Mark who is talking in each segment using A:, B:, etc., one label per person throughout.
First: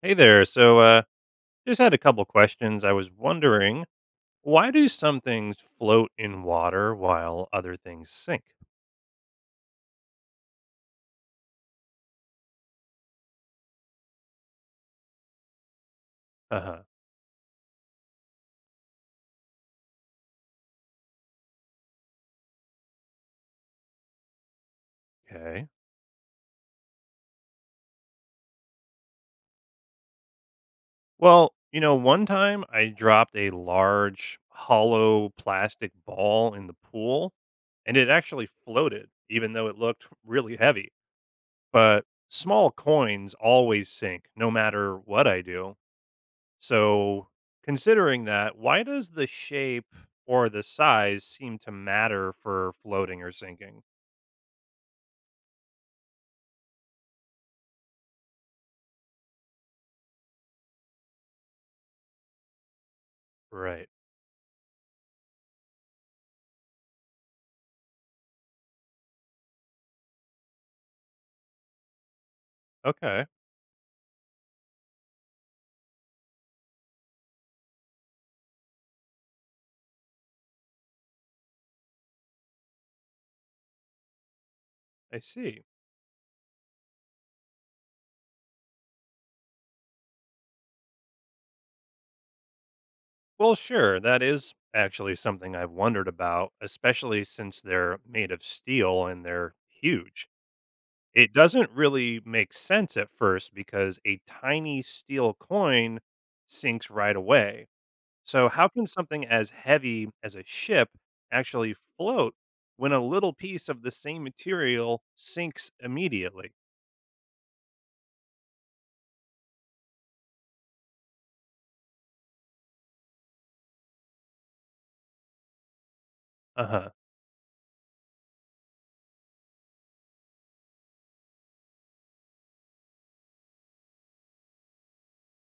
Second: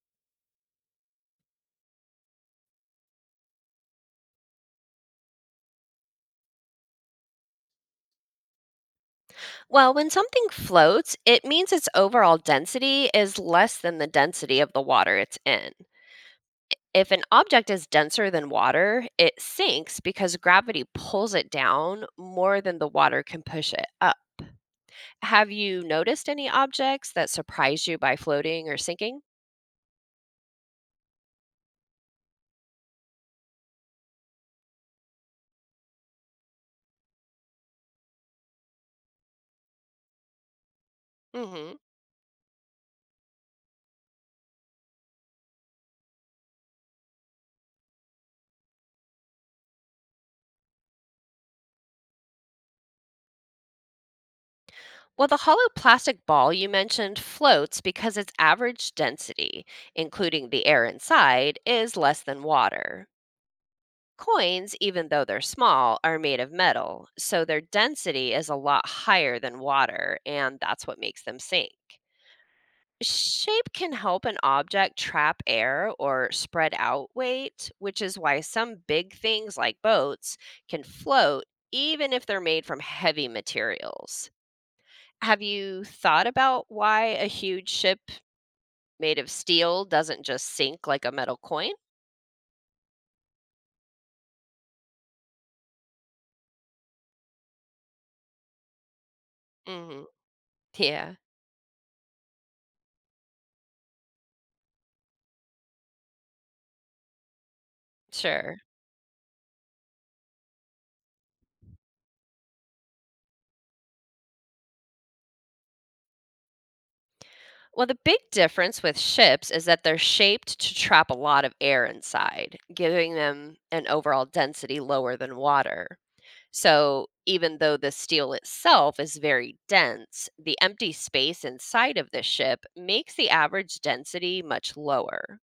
A: Hey there. Just had a couple questions. I was wondering, why do some things float in water while other things sink?
B: Well, when something floats, it means its overall density is less than the density of the water it's in.
A: Uh-huh.
B: If an object is denser than water, it sinks because gravity pulls it down more than the water can push it up. Have
A: Okay.
B: you noticed any objects that surprise you by floating or sinking?
A: One time I dropped a large hollow plastic ball in the pool and it actually floated, even though it looked really heavy.
B: Hmm.
A: But small coins always sink no matter what I do. So, considering that, why does the shape or the size seem to matter for floating or sinking?
B: Well, the hollow plastic ball you mentioned floats because its average density, including the air inside, is less than water.
A: Right.
B: Coins, even though they're small, are made of metal, so their density is a lot higher than water, and that's what makes them sink.
A: Okay.
B: Shape can help an object trap air or spread out weight, which is why some big things like boats can float even if they're made from heavy materials.
A: I
B: Have
A: see.
B: you thought about why a huge ship made of steel doesn't just sink like a metal coin?
A: Well, sure. That is actually something I've wondered about, especially since they're made of steel and they're
B: Hmm.
A: huge.
B: Yeah,
A: It doesn't really make sense at first because a tiny steel coin sinks right away. So,
B: sure.
A: how can something as heavy as a ship actually float when a little piece of the same material sinks immediately?
B: Well, the big difference with ships is that they're shaped to trap a lot of air inside, giving them an overall density lower than water.
A: Uh huh.
B: So, even though the steel itself is very dense, the empty space inside of the ship makes the average density much lower.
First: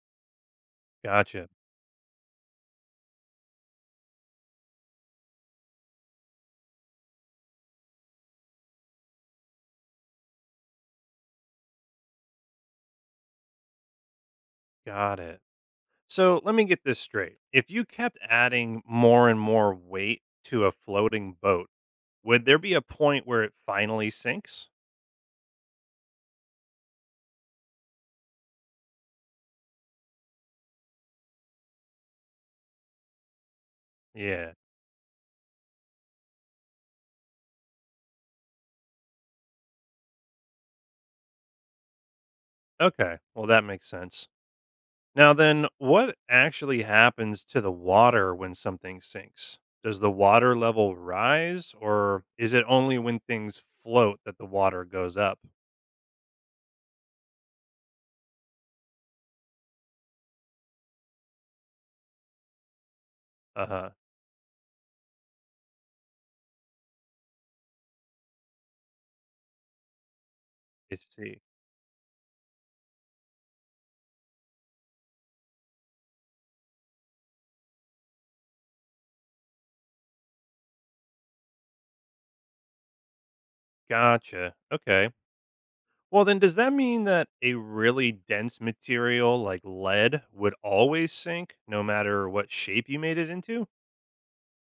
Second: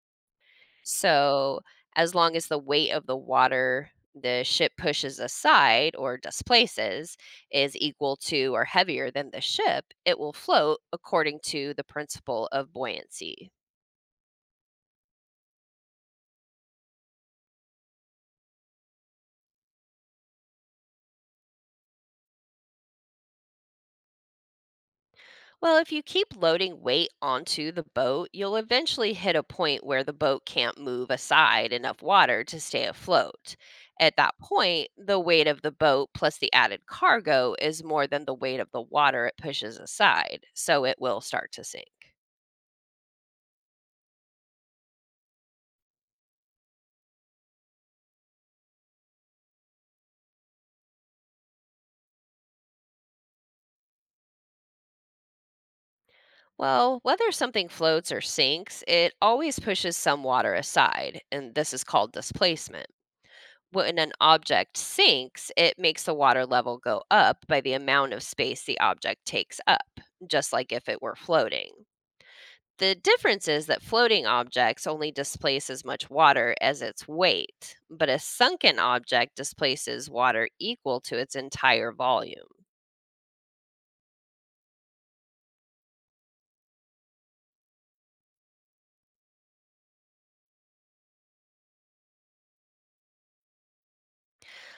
A: Gotcha.
B: So, as long as the weight of the water the ship pushes aside or displaces is equal to or heavier than the ship, it will float according to the principle of buoyancy.
A: Got it. So, let me get this straight. If you kept adding more and more weight to a floating boat, would there be a point where it finally sinks?
B: Well, if you keep loading weight onto the boat, you'll eventually hit a point where the boat can't move aside enough water to stay afloat. At that
A: Yeah.
B: point, the weight of the boat plus the added cargo is more than the weight of the water it pushes aside, so it will start to sink.
A: Okay. Well, that makes sense. Now then, what actually happens to the water when something sinks? Does the water level rise or is it only when things float that the water goes up?
B: Well, whether something floats or sinks, it always pushes some water aside, and this is called displacement.
A: Uh-huh.
B: When an object sinks, it makes the water level go up by the amount of space the object takes up, just like if
A: I
B: it were
A: see.
B: floating. The difference is that floating objects only displace as much water as its weight, but a sunken object displaces water equal to its entire volume.
A: Gotcha. Okay. Well then, does that mean that a really dense material like lead would always sink no matter what shape you made it into?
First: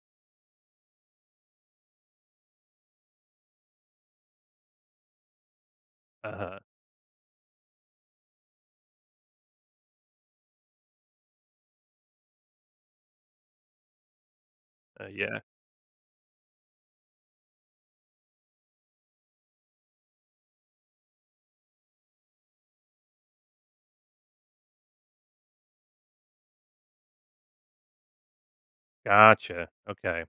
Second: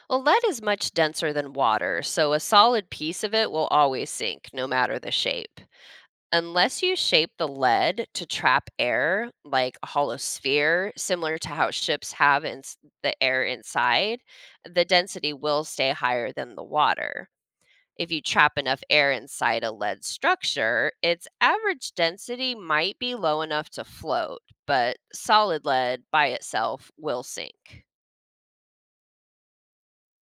B: Well, lead is much denser than water, so a solid piece of it will always sink, no matter the shape.
A: Uh-huh.
B: Unless you shape the lead to trap air, like a hollow sphere, similar to how ships have in the air inside, the density
A: Yeah.
B: will stay higher than the water. If you trap enough air inside a lead structure, its average density might be low enough to float, but solid lead by itself will sink.
A: Gotcha. Okay.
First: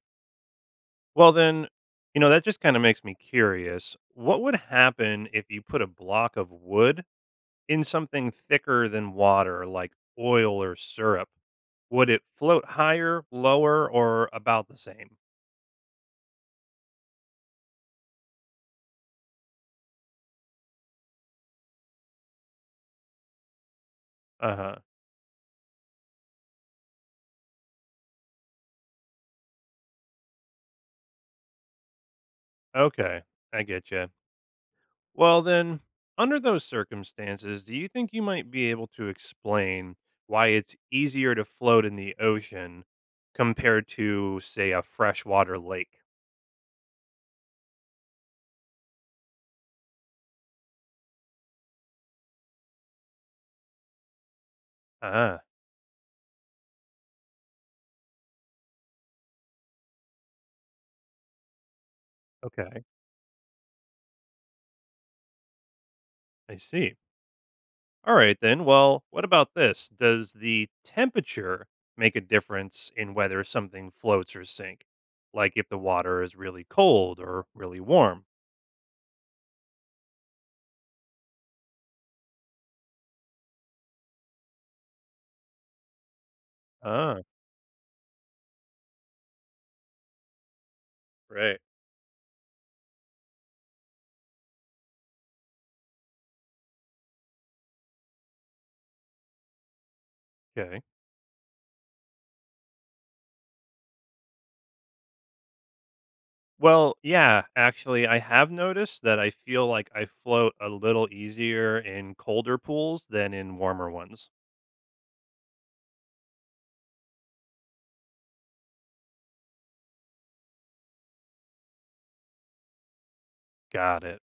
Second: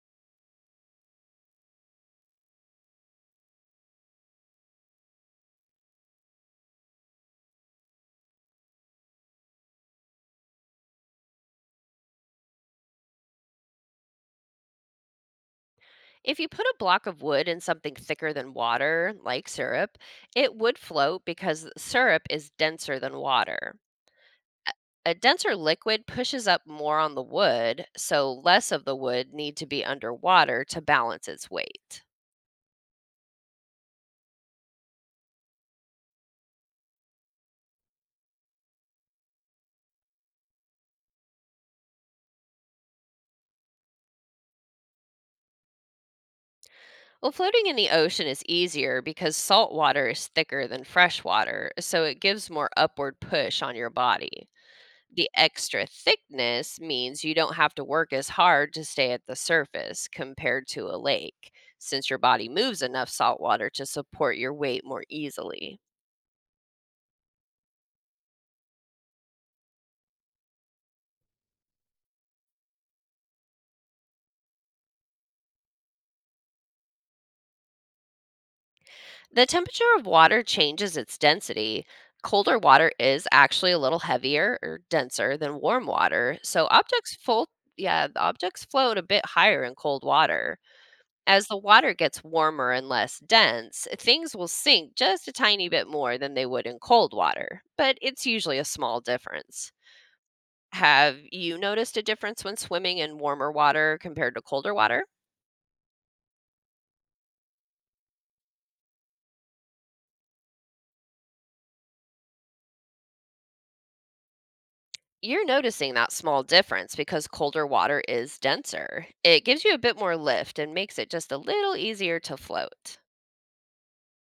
A: Well, then, that just kind of makes me curious. What would happen if you put a block of wood in something thicker than water, like oil or syrup? Would it float higher, lower, or about the same?
B: If you put a block of wood in something thicker than water, like syrup, it would float because syrup is denser than water.
A: Uh
B: A
A: huh.
B: a denser liquid pushes up more on the wood, so less of the wood need to be underwater to balance its weight.
A: Okay, I get you. Well, then, under those circumstances, do you think you might be able to explain why it's easier to float in the ocean compared to, say, a freshwater lake?
B: Well, floating in the ocean is easier because salt water is thicker than fresh water, so it gives more upward push on your body. The
A: Ah,
B: extra thickness means you don't have to work as hard to stay at the surface compared to a lake, since your body moves
A: okay,
B: enough salt water to support your weight more easily.
A: I see. All right, then. Well, what about this? Does the temperature make a difference in whether something floats or sink? Like if the water is really cold or really warm?
B: The temperature of water changes its density. Colder water is actually a little heavier or denser than warm water, so objects
A: Ah,
B: full yeah, the objects float a bit higher in cold water. As the
A: right.
B: water gets warmer and less dense, things will sink just a tiny bit more than they would in cold water, but it's usually a small difference.
A: Okay.
B: Have you noticed a difference when swimming in warmer water compared to colder water?
A: Well, yeah, actually, I have noticed that I feel like I float a little easier in colder pools than in warmer ones.
B: You're noticing that small difference because colder water is denser. It gives you a bit more lift and makes it just a little easier to float.
A: Got it.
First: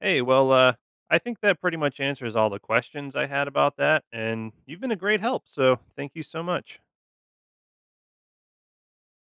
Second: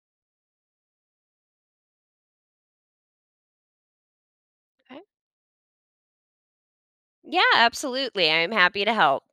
A: Hey, well, I think that pretty much answers all the questions I had about that, and you've been a
B: Okay.
A: great help, so thank you so much.
B: Yeah, absolutely. I'm happy to help.